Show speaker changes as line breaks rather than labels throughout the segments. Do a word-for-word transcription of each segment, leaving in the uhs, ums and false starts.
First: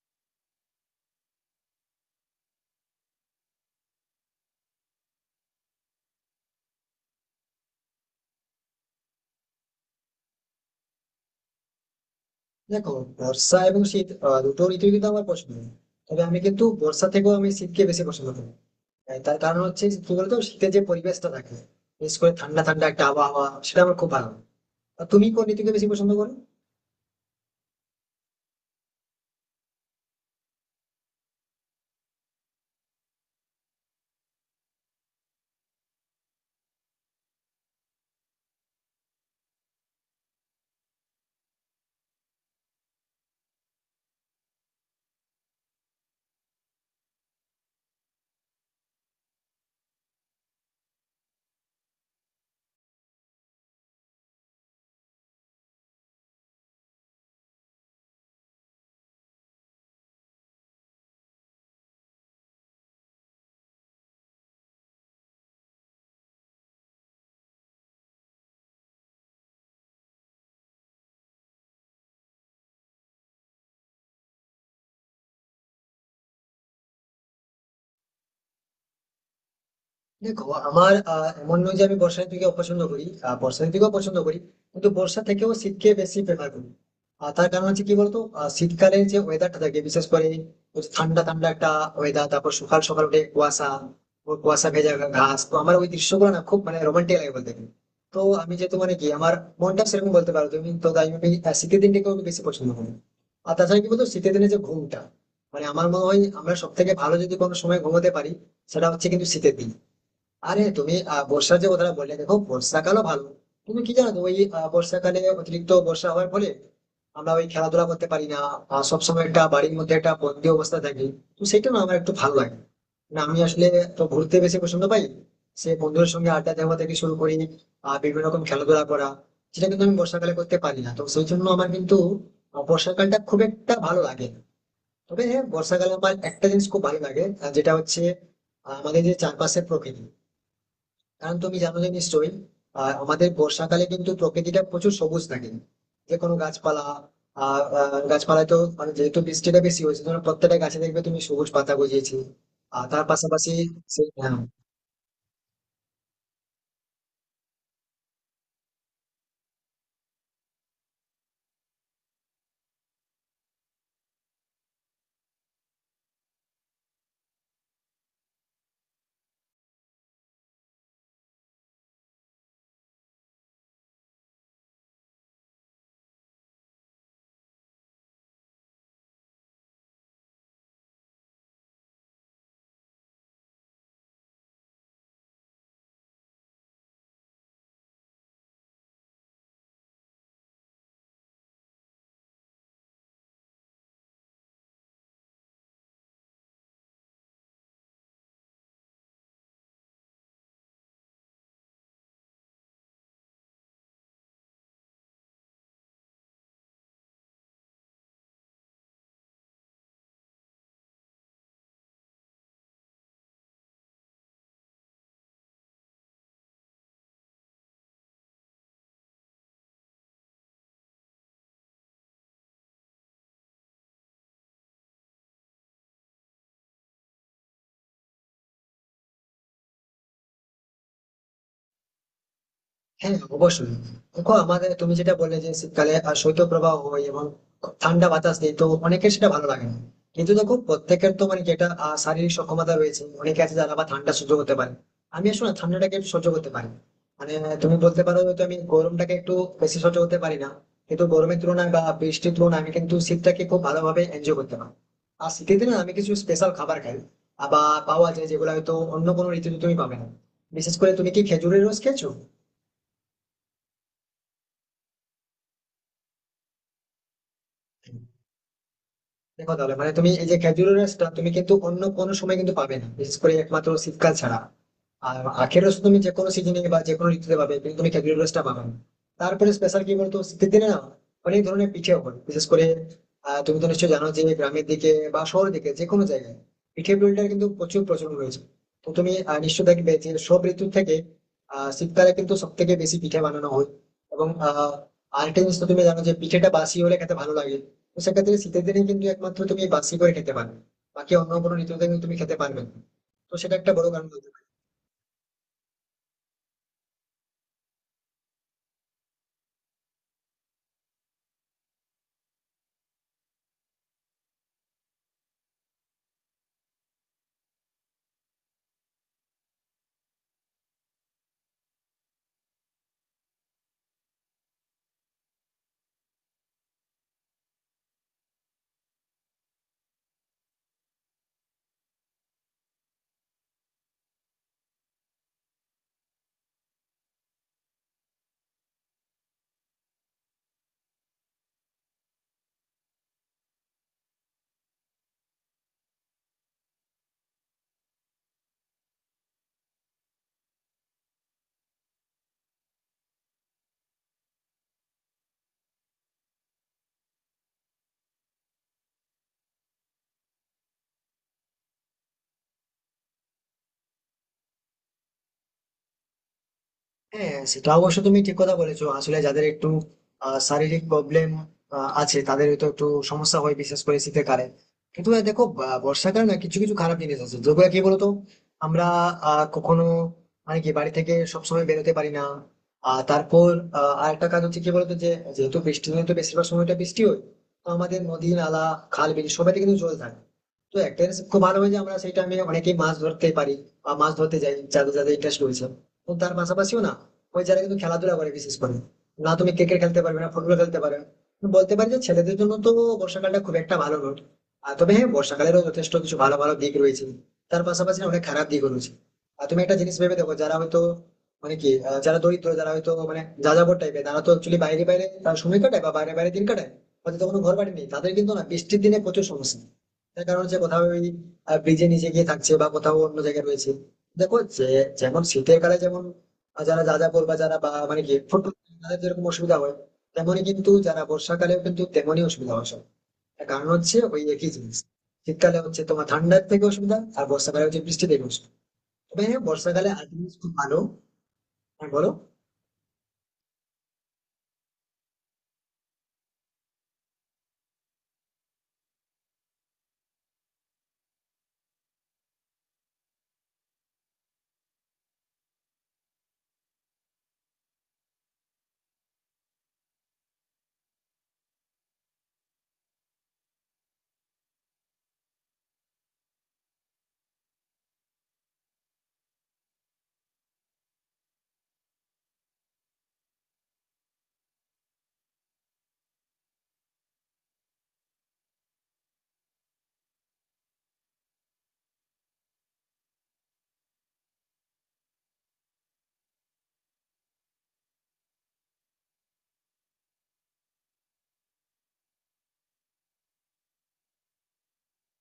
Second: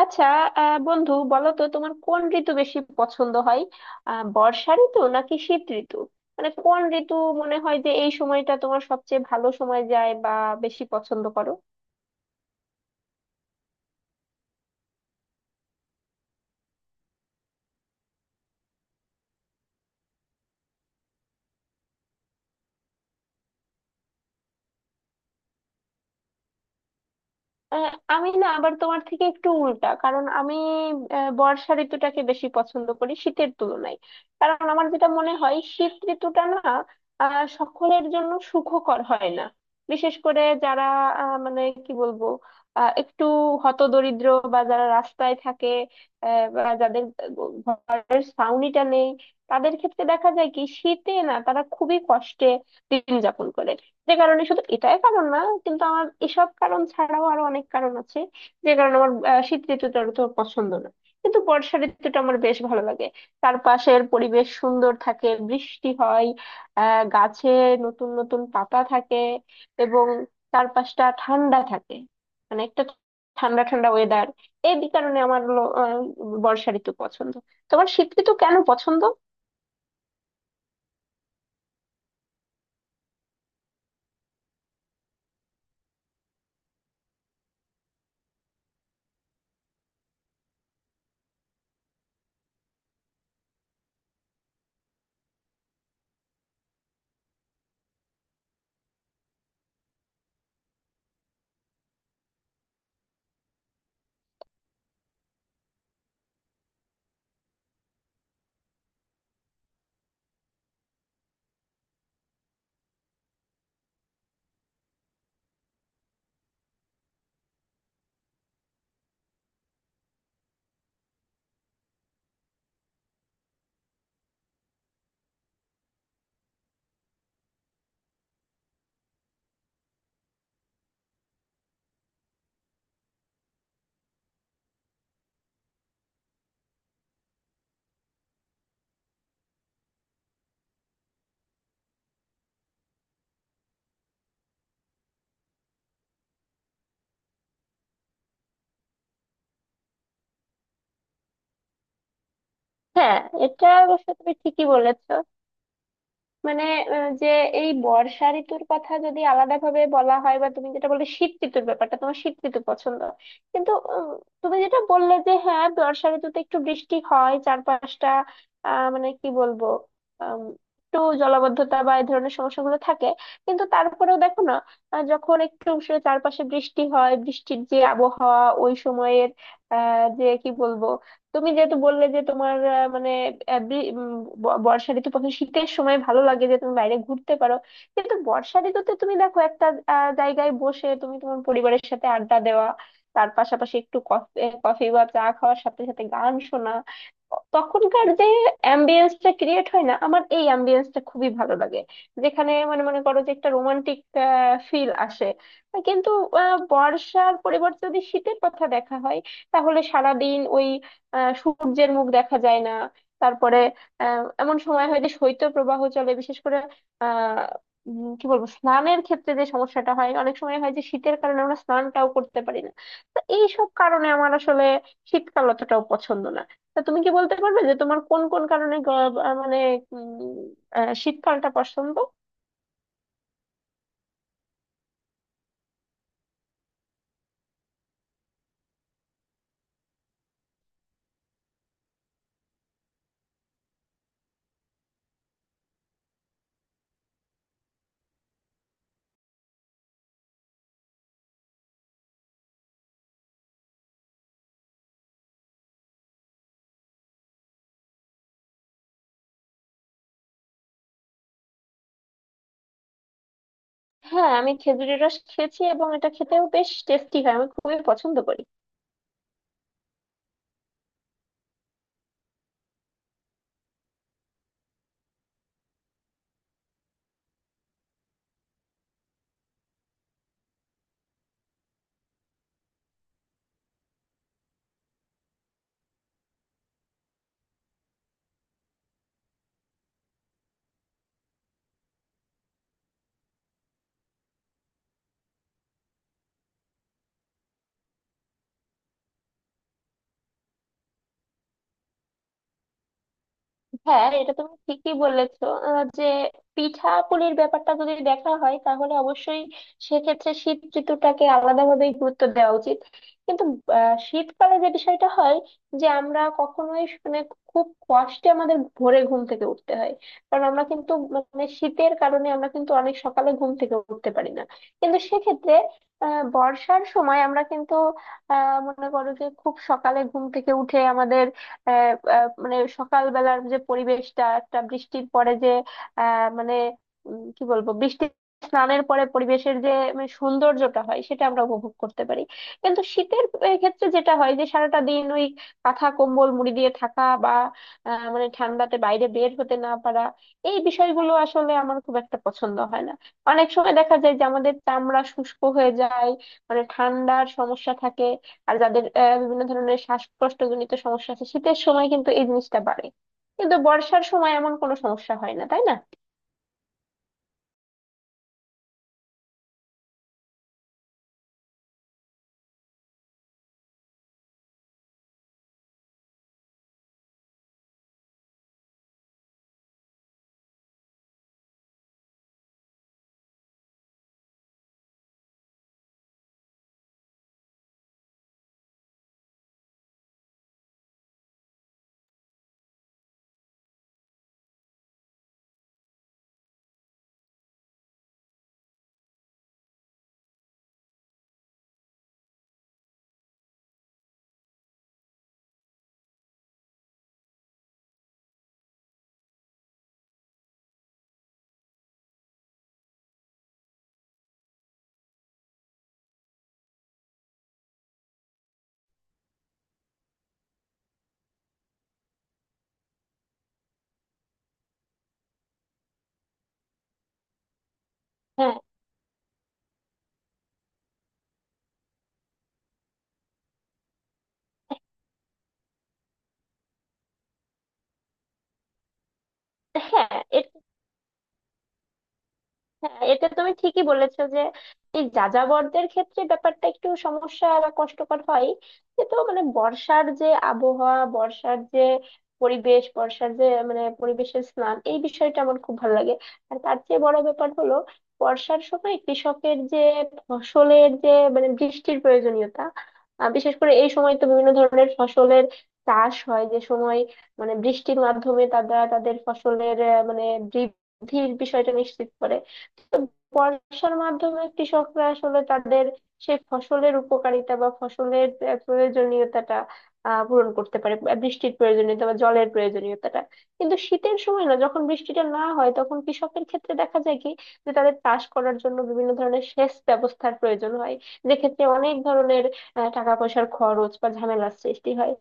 আচ্ছা। আহ, বন্ধু, বলো তো তোমার কোন ঋতু বেশি পছন্দ হয়? আহ, বর্ষা ঋতু নাকি শীত ঋতু? মানে কোন ঋতু মনে হয় যে এই সময়টা তোমার সবচেয়ে ভালো সময় যায়, বা বেশি পছন্দ করো?
দেখো, বর্ষা এবং শীত আহ, দুটো ঋতুই কিন্তু আমার পছন্দ। তবে আমি কিন্তু বর্ষা থেকেও আমি শীতকে বেশি পছন্দ করি। আহ, তার কারণ হচ্ছে কি বলতো, শীতের যে পরিবেশটা থাকে, বিশেষ করে ঠান্ডা ঠান্ডা একটা আবহাওয়া, সেটা আমার খুব ভালো লাগে। আর তুমি কোন ঋতুকে বেশি পছন্দ করো?
আহ, আমি না, আবার তোমার থেকে একটু উল্টা। কারণ আমি আহ, বর্ষা ঋতুটাকে বেশি পছন্দ করি শীতের তুলনায়। কারণ আমার যেটা মনে হয় শীত ঋতুটা না আহ, সকলের জন্য সুখকর হয় না। বিশেষ করে যারা আহ, মানে কি বলবো, আহ, একটু হতদরিদ্র, বা যারা রাস্তায় থাকে, আহ, বা যাদের ঘরের ছাউনিটা নেই, তাদের ক্ষেত্রে দেখা যায় কি, শীতে না তারা খুবই কষ্টে দিন যাপন করে। যে কারণে, শুধু এটাই কারণ না, কিন্তু আমার এসব কারণ ছাড়াও আরো অনেক কারণ আছে যে কারণে আমার আহ, শীত ঋতুটা তো পছন্দ না। কিন্তু বর্ষা ঋতুটা আমার বেশ ভালো লাগে। চারপাশের পরিবেশ সুন্দর থাকে, বৃষ্টি হয়, আহ গাছে নতুন নতুন পাতা থাকে, এবং চারপাশটা ঠান্ডা থাকে। মানে একটা ঠান্ডা ঠান্ডা ওয়েদার। এই বি- কারণে আমার হলো, আহ, বর্ষা ঋতু পছন্দ। তোমার শীত ঋতু কেন পছন্দ?
দেখো, আমার আহ, এমন নয় যে আমি বর্ষা ঋতুকে অপছন্দ করি, আহ, বর্ষা ঋতুকেও পছন্দ করি, কিন্তু বর্ষা থেকেও শীতকে বেশি প্রেফার করি। আর তার কারণ হচ্ছে কি বলতো, আহ, শীতকালে যে ওয়েদারটা থাকে, বিশেষ করে ওই ঠান্ডা ঠান্ডা একটা ওয়েদার, তারপর সকাল সকাল উঠে কুয়াশা ও কুয়াশা ভেজা ঘাস, তো আমার ওই দৃশ্যগুলো না খুব মানে রোমান্টিক লাগে বলতে গেলে। তো আমি যেহেতু মানে কি আমার মনটা সেরকম বলতে পারো তুমি, তো তাই আমি আহ, শীতের দিনটাকে আমি বেশি পছন্দ করি। আর তাছাড়া কি বলতো, শীতের দিনে যে ঘুমটা, মানে আমার মনে হয় আমরা সব থেকে ভালো যদি কোনো সময় ঘুমোতে পারি, সেটা হচ্ছে কিন্তু শীতের দিন। আরে তুমি আহ, বর্ষার যে কথাটা বললে, দেখো বর্ষাকালও ভালো। তুমি কি জানো তো ওই আহ, বর্ষাকালে অতিরিক্ত বর্ষা হওয়ার ফলে আমরা ওই খেলাধুলা করতে পারি না, আহ, সবসময় একটা বাড়ির মধ্যে একটা বন্দি অবস্থা থাকি। তো সেটা না আমার একটু ভালো লাগে না। আমি আসলে তো ঘুরতে বেশি পছন্দ পাই, সে বন্ধুদের সঙ্গে আড্ডা দেওয়া থেকে শুরু করি আহ বিভিন্ন রকম খেলাধুলা করা, সেটা কিন্তু আমি বর্ষাকালে করতে পারি না, তো সেই জন্য আমার কিন্তু আহ, বর্ষাকালটা খুব একটা ভালো লাগে না। তবে হ্যাঁ, বর্ষাকালে আমার একটা জিনিস খুব ভালো লাগে, আহ, যেটা হচ্ছে আহ, আমাদের যে চারপাশের প্রকৃতি। কারণ তুমি জানো যে নিশ্চয়ই, আহ, আমাদের বর্ষাকালে কিন্তু প্রকৃতিটা প্রচুর সবুজ থাকে, যে কোনো গাছপালা, আহ আহ, গাছপালায় তো মানে যেহেতু বৃষ্টিটা বেশি হয়েছে, ধরো প্রত্যেকটা গাছে দেখবে তুমি সবুজ পাতা গজিয়েছে। আর তার
হ্যাঁ,
পাশাপাশি
এটা অবশ্য
সেই,
তুমি
হ্যাঁ।
ঠিকই বলেছ। মানে, আহ, যে এই বর্ষা ঋতুর কথা যদি আলাদা ভাবে বলা হয়, বা তুমি যেটা বললে শীত ঋতুর ব্যাপারটা, তোমার শীত ঋতু পছন্দ। কিন্তু উম, তুমি যেটা বললে যে, হ্যাঁ, বর্ষা ঋতুতে একটু বৃষ্টি হয়, চারপাশটা আহ মানে কি বলবো, আম, একটু জলাবদ্ধতা বা এই ধরনের সমস্যাগুলো থাকে। কিন্তু তারপরেও দেখো না, আহ, যখন একটু সে চারপাশে বৃষ্টি হয়, বৃষ্টির যে আবহাওয়া ওই সময়ের, আহ যে কি বলবো। তুমি যেহেতু বললে যে তোমার আহ, মানে আহ, বি- উম, ব- বর্ষা ঋতু পছন্দ, শীতের সময় ভালো লাগে যে তুমি বাইরে ঘুরতে পারো। কিন্তু বর্ষা ঋতুতে তুমি দেখো একটা আহ, জায়গায় বসে তুমি তোমার পরিবারের সাথে আড্ডা দেওয়া, তার পাশাপাশি একটু কফি কফি বা চা খাওয়ার সাথে সাথে গান শোনা। তখনকার যে অ্যাম্বিয়েন্সটা ক্রিয়েট হয় না, আমার এই অ্যাম্বিয়েন্সটা খুবই ভালো লাগে। যেখানে মানে মনে করো যে একটা রোমান্টিক ফিল আসে। কিন্তু আহ, বর্ষার পরিবর্তে যদি শীতের কথা দেখা হয়, তাহলে সারাদিন ওই আহ সূর্যের মুখ দেখা যায় না। তারপরে আহ এমন সময় হয় যে শৈত্য প্রবাহ চলে। বিশেষ করে আহ উম, কি বলবো, স্নানের ক্ষেত্রে যে সমস্যাটা হয়, অনেক সময় হয় যে শীতের কারণে আমরা স্নানটাও করতে পারি না। তো এইসব কারণে আমার আসলে শীতকাল অতটাও পছন্দ না। তা তুমি কি বলতে পারবে যে তোমার কোন কোন কারণে গ- আহ, মানে উম, আহ, শীতকালটা পছন্দ?
হ্যাঁ, অবশ্যই। দেখো, আমাদের তুমি যেটা বললে যে শীতকালে আহ, শৈত্যপ্রবাহ হয় এবং খুব ঠান্ডা বাতাস নেই, তো অনেকের সেটা ভালো লাগে না। কিন্তু দেখো প্রত্যেকের তো মানে যেটা আহ, শারীরিক সক্ষমতা রয়েছে, অনেকে আছে যারা আবার ঠান্ডা সহ্য করতে পারে। আমি আসলে ঠান্ডাটাকে একটু সহ্য করতে পারি, মানে তুমি বলতে পারো হয়তো আমি গরমটাকে একটু বেশি সহ্য করতে পারি না। কিন্তু গরমের তুলনায় বা বৃষ্টির তুলনায় আমি কিন্তু শীতটাকে খুব ভালোভাবে এনজয় করতে পারি। আর শীতের দিনে আমি কিছু স্পেশাল খাবার খাই, আবার পাওয়া যায় যেগুলো হয়তো অন্য কোনো ঋতুতে তুমি পাবে না। বিশেষ করে তুমি কি খেজুরের রস খেয়েছো?
হ্যাঁ, আমি খেজুরের রস খেয়েছি, এবং এটা খেতেও বেশ টেস্টি হয়। আমি খুবই পছন্দ করি।
দেখো তাহলে, মানে তুমি এই যে খেজুরের রসটা তুমি কিন্তু অন্য কোনো সময় কিন্তু পাবে না, বিশেষ করে একমাত্র শীতকাল ছাড়া। আর আখের রস তুমি যে কোনো সিজনে বা যে কোনো ঋতুতে পাবে, কিন্তু তুমি খেজুরের রসটা পাবে না। তারপরে স্পেশাল কি বলতো, শীতের দিনে না অনেক ধরনের পিঠে হয়, বিশেষ করে আহ, তুমি তো নিশ্চয়ই জানো যে গ্রামের দিকে বা শহরের দিকে যে কোনো জায়গায় পিঠে পুলিটার কিন্তু প্রচুর প্রচলন রয়েছে। তো তুমি আহ, নিশ্চয়ই দেখবে যে সব ঋতু থেকে আহ শীতকালে কিন্তু সব থেকে বেশি পিঠে বানানো হয়। এবং আহ আরেকটা জিনিস তো তুমি জানো যে পিঠেটা বাসি হলে খেতে ভালো লাগে, তো সেক্ষেত্রে শীতের দিনে কিন্তু একমাত্র তুমি বাসি করে খেতে পারবে, বাকি অন্য কোনো ঋতুতে কিন্তু তুমি খেতে পারবে না। তো সেটা একটা বড়
হ্যাঁ,
কারণ হতে
এটা
পারে।
তুমি ঠিকই বলেছো। আহ, যে পিঠাপুলির ব্যাপারটা যদি দেখা হয়, তাহলে অবশ্যই সেক্ষেত্রে শীত ঋতুটাকে আলাদাভাবে গুরুত্ব দেওয়া উচিত। কিন্তু আহ, শীতকালে যে বিষয়টা হয় যে আমরা কখনোই, মানে, খুব কষ্টে আমাদের ভোরে ঘুম থেকে উঠতে হয়। কারণ আমরা কিন্তু, মানে, শীতের কারণে আমরা কিন্তু অনেক সকালে ঘুম থেকে উঠতে পারি না। কিন্তু সেক্ষেত্রে আহ বর্ষার সময় আমরা কিন্তু আহ মনে করো যে খুব সকালে ঘুম থেকে উঠে আমাদের, আহ, আহ, মানে সকালবেলার যে পরিবেশটা, একটা বৃষ্টির পরে যে আহ, মানে উম, কি বলবো, বৃষ্টি স্নানের পরে পরিবেশের যে মানে সৌন্দর্যটা হয়, সেটা আমরা উপভোগ করতে পারি। কিন্তু শীতের আহ, ক্ষেত্রে যেটা হয় যে সারাটা দিন ওই কাঁথা কম্বল মুড়ি দিয়ে থাকা, বা আহ, মানে ঠান্ডাতে বাইরে বের হতে না পারা, এই বিষয়গুলো আসলে আমার খুব একটা পছন্দ হয় না। অনেক সময় দেখা যায় যে আমাদের চামড়া শুষ্ক হয়ে যায়, মানে ঠান্ডার সমস্যা থাকে। আর যাদের আহ, বিভিন্ন ধরনের শ্বাসকষ্টজনিত সমস্যা আছে, শীতের সময় কিন্তু এই জিনিসটা বাড়ে। কিন্তু বর্ষার সময় এমন কোনো সমস্যা হয় না, তাই না?
হ্যাঁ, সেটা অবশ্য তুমি ঠিক কথা বলেছো। আসলে যাদের একটু আহ, শারীরিক প্রবলেম আছে তাদের তো একটু সমস্যা হয়, বিশেষ করে শীতের কালে। কিন্তু আহ, দেখো, বা- বর্ষাকালে না কিছু কিছু খারাপ জিনিস আছে, যেগুলো কি বলতো আমরা আহ, কখনো মানে কি বাড়ি থেকে সবসময় বেরোতে পারি না। আর তারপর আহ, আরেকটা কাজ হচ্ছে কি বলতো যে যেহেতু বৃষ্টি দিনে তো বেশিরভাগ সময়টা বৃষ্টি হয়, তো আমাদের নদী নালা খাল বিল সবাইতে কিন্তু জল থাকে। তো একটা জিনিস খুব ভালো হয়েছে, আমরা সেটা আমি অনেকেই মাছ ধরতে পারি বা মাছ ধরতে যাই, যাদের যাদের ইন্টারেস্ট রয়েছে। তো তার পাশাপাশিও না ওই যারা কিন্তু খেলাধুলা করে, বিশেষ করে না তুমি ক্রিকেট খেলতে পারবে না, ফুটবল খেলতে পারবে না। তো বলতে পারি যে ছেলেদের জন্য তো বর্ষাকালটা খুব একটা ভালো নয়। আর তবে হ্যাঁ, বর্ষাকালেরও যথেষ্ট কিছু ভালো ভালো দিক রয়েছে, তার পাশাপাশি না অনেক খারাপ দিকও রয়েছে। আর তুমি একটা জিনিস ভেবে দেখো, যারা হয়তো মানে কি আহ, যারা দরিদ্র, যারা হয়তো মানে যাযাবর টাইপের, তারা তো অ্যাকচুয়ালি বাইরে বাইরে তারা সময় কাটায় বা বাইরে বাইরে দিন কাটায়, হয়তো তখন ঘর বাড়ি নেই তাদের, কিন্তু না বৃষ্টির দিনে প্রচুর সমস্যা। তার কারণ হচ্ছে কোথাও ওই ব্রিজের নিচে গিয়ে থাকছে বা কোথাও অন্য জায়গায় রয়েছে। দেখো যে যেমন শীতের কালে যেমন যারা যা যা করবা যারা বা মানে কি ফুটবল,
হ্যাঁ,
তাদের যেরকম অসুবিধা হয়, তেমনি কিন্তু যারা বর্ষাকালেও কিন্তু তেমনই অসুবিধা হয় সব। তার কারণ হচ্ছে ওই একই জিনিস, শীতকালে হচ্ছে তোমার ঠান্ডার থেকে অসুবিধা, আর বর্ষাকালে হচ্ছে বৃষ্টি থেকে অসুবিধা। তবে হ্যাঁ, বর্ষাকালে আর
হ্যাঁ,
জিনিস খুব ভালো। হ্যাঁ, বলো।
হ্যাঁ, এটা তুমি ঠিকই বলেছো যে এই যাযাবরদের ক্ষেত্রে ব্যাপারটা একটু সমস্যা বা কষ্টকর হয়। কিন্তু মানে বর্ষার যে আবহাওয়া, বর্ষার যে পরিবেশ, বর্ষার যে মানে পরিবেশের স্নান, এই বিষয়টা আমার খুব ভালো লাগে। আর তার চেয়ে বড় ব্যাপার হলো, বর্ষার সময় কৃষকের যে ফসলের যে মানে বৃষ্টির প্রয়োজনীয়তা, আহ, বিশেষ করে এই সময় তো বিভিন্ন ধরনের ফসলের চাষ হয় যে সময়, মানে বৃষ্টির মাধ্যমে তারা তাদের ফসলের আহ, মানে বৃদ্ধির বিষয়টা নিশ্চিত করে। বর্ষার মাধ্যমে কৃষকরা আসলে তাদের সেই ফসলের উপকারিতা বা ফসলের আহ, প্রয়োজনীয়তাটা আহ পূরণ করতে পারে, আহ, বৃষ্টির প্রয়োজনীয়তা বা জলের প্রয়োজনীয়তাটা। কিন্তু শীতের সময় না, যখন বৃষ্টিটা না হয়, তখন কৃষকের ক্ষেত্রে দেখা যায় কি যে তাদের চাষ করার জন্য বিভিন্ন ধরনের সেচ ব্যবস্থার প্রয়োজন হয়, যেক্ষেত্রে অনেক ধরনের আহ, টাকা পয়সার খরচ বা ঝামেলার সৃষ্টি হয়।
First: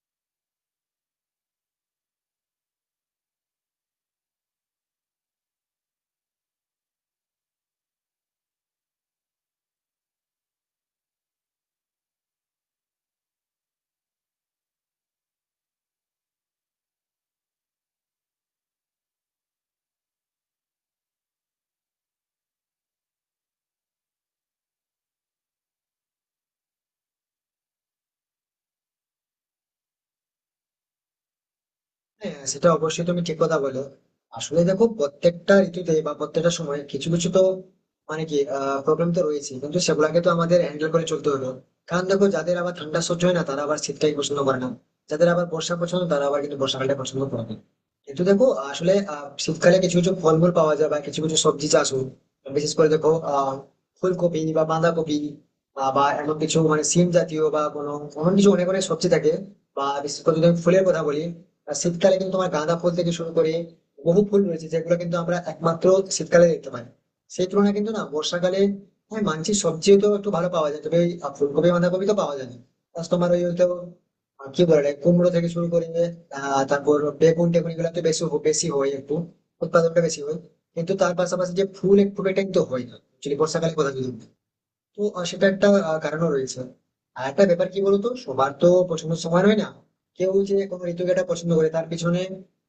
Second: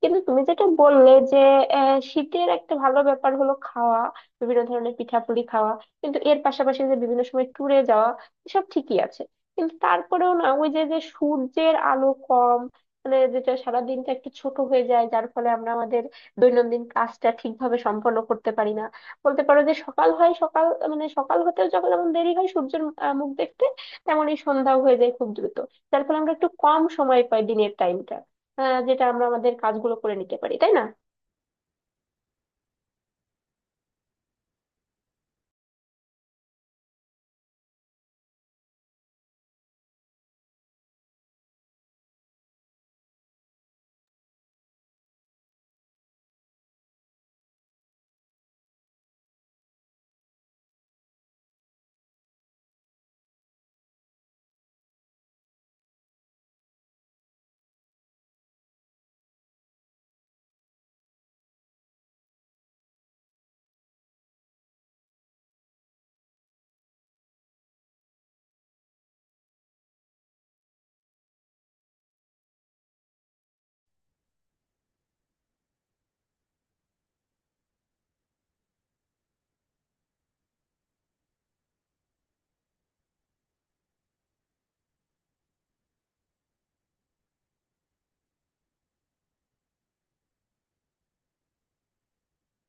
কিন্তু তুমি যেটা বললে যে আহ, শীতের একটা ভালো ব্যাপার হলো খাওয়া, বিভিন্ন ধরনের পিঠাপুলি খাওয়া। কিন্তু এর পাশাপাশি যে বিভিন্ন সময় ট্যুরে যাওয়া, এসব ঠিকই আছে। কিন্তু তারপরেও না, ওই যে যে সূর্যের আলো কম, মানে যেটা সারাদিনটা একটু ছোট হয়ে যায়, যার ফলে আমরা আমাদের দৈনন্দিন কাজটা ঠিকভাবে সম্পন্ন করতে পারি না। বলতে পারো যে, সকাল হয় সকাল, মানে সকাল হতেও যখন যেমন দেরি হয় সূর্যের আহ, মুখ দেখতে, তেমনই সন্ধ্যাও হয়ে যায় খুব দ্রুত। যার ফলে আমরা একটু কম সময় পাই, দিনের টাইমটা, যেটা আমরা আমাদের কাজগুলো করে নিতে পারি, তাই না?
হ্যাঁ, সেটা অবশ্যই তুমি ঠিক কথা বলো। আসলে দেখো প্রত্যেকটা ঋতুতে বা প্রত্যেকটা সময় কিছু কিছু তো মানে কি প্রবলেম তো রয়েছে, কিন্তু সেগুলাকে তো আমাদের হ্যান্ডেল করে চলতে হলো। কারণ দেখো, যাদের আবার ঠান্ডা সহ্য হয় না তারা আবার শীতটাই পছন্দ করে না, যাদের আবার বর্ষা পছন্দ তারা আবার কিন্তু বর্ষাকালটা পছন্দ করে না। কিন্তু দেখো, আসলে আহ, শীতকালে কিছু কিছু ফলমূল পাওয়া যায় বা কিছু কিছু সবজি চাষ হয়, বিশেষ করে দেখো, আহ ফুলকপি বা বাঁধাকপি, আহ, বা এমন কিছু মানে সিম জাতীয় বা কোনো এমন কিছু অনেক অনেক সবজি থাকে। বা বিশেষ করে যদি আমি ফুলের কথা বলি, আর শীতকালে কিন্তু তোমার গাঁদা ফুল থেকে শুরু করে বহু ফুল রয়েছে, যেগুলো কিন্তু আমরা একমাত্র শীতকালে দেখতে পাই। সেই তুলনায় কিন্তু না বর্ষাকালে, হ্যাঁ মানছি সবজিও তো একটু ভালো পাওয়া যায়, তবে ওই ফুলকপি বাঁধাকপি তো পাওয়া যায় না। Plus তোমার ওই হয়তো আহ, কি বলে ওটাকে, কুমড়ো থেকে শুরু করে আহ তারপর বেগুন টেগুন, এগুলো তো বেশি হ- বেশি হয় একটু, উৎপাদনটা বেশি হয়। কিন্তু তার পাশাপাশি যে ফুল এক ফুল এটা কিন্তু হয় না, যদি বর্ষাকালে কথা যদি বলি। তো আহ, সেটা একটা আহ, কারণও রয়েছে। আর একটা ব্যাপার কি বলতো, সবার তো পছন্দের সময় হয় না। কেউ যে কোনো ঋতুকে একটা পছন্দ করে, তার পিছনে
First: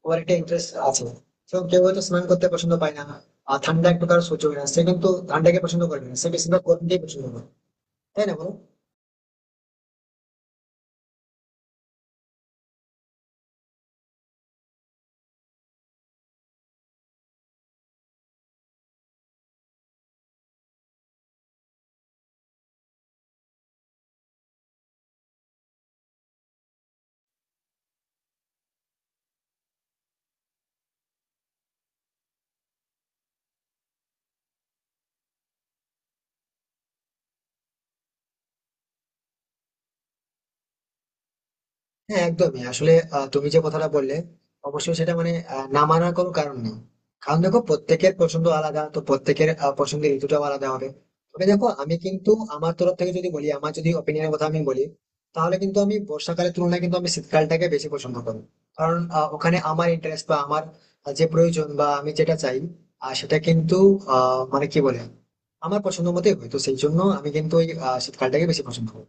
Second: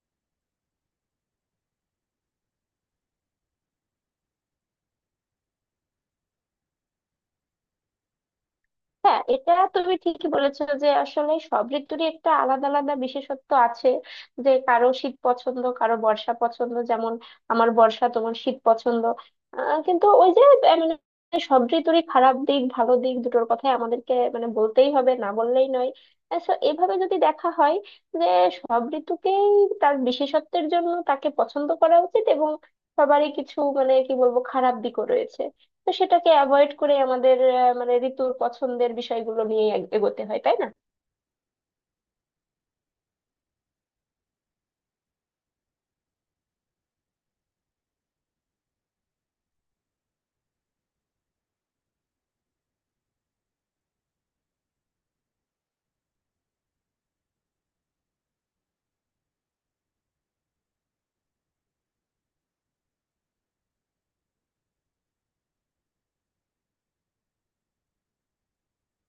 ওর একটা ইন্টারেস্ট আছে। তো কেউ হয়তো স্নান করতে পছন্দ পায় না আর ঠান্ডা এক প্রকার সহ্য করে না, সে কিন্তু ঠান্ডাকে পছন্দ করে না, সে বেশিরভাগ গরমকেই পছন্দ করে, তাই না বলো?
হ্যাঁ, এটা তুমি ঠিকই বলেছো যে আসলে সব ঋতুরই একটা আলাদা আলাদা বিশেষত্ব আছে। যে কারো শীত পছন্দ, কারো বর্ষা পছন্দ, যেমন আমার বর্ষা, তোমার শীত পছন্দ। আহ, কিন্তু ওই যে আহ, মানে সব ঋতুরই খারাপ দিক ভালো দিক দুটোর কথাই আমাদেরকে মানে বলতেই হবে, না বললেই নয়। আহ, so এভাবে যদি দেখা হয় যে সব ঋতুকেই তার বিশেষত্বের জন্য তাকে পছন্দ করা উচিত, এবং সবারই কিছু, মানে কি বলবো, খারাপ দিকও রয়েছে। তো সেটাকে অ্যাভয়েড করে আমাদের আহ, মানে ঋতুর পছন্দের বিষয়গুলো নিয়ে এগোতে হয়, তাই না?
হ্যাঁ, একদমই। আসলে আহ, তুমি যে কথাটা বললে, অবশ্যই সেটা মানে আহ, না মানার কোনো কারণ নেই। কারণ দেখো, প্রত্যেকের পছন্দ আলাদা, তো প্রত্যেকের আহ, পছন্দের ঋতুটাও আলাদা হবে। তবে দেখো, আমি কিন্তু আমার তরফ থেকে যদি বলি, আমার যদি ওপিনিয়নের কথা আমি বলি, তাহলে কিন্তু আমি বর্ষাকালের তুলনায় কিন্তু আমি শীতকালটাকে বেশি পছন্দ করি। কারণ আহ, ওখানে আমার ইন্টারেস্ট বা আমার আহ, যে প্রয়োজন বা আমি যেটা চাই, আর সেটা কিন্তু আহ মানে কি বলে আমার পছন্দ মতোই হয়, তো সেই জন্য আমি কিন্তু ওই আহ, শীতকালটাকে বেশি পছন্দ করি।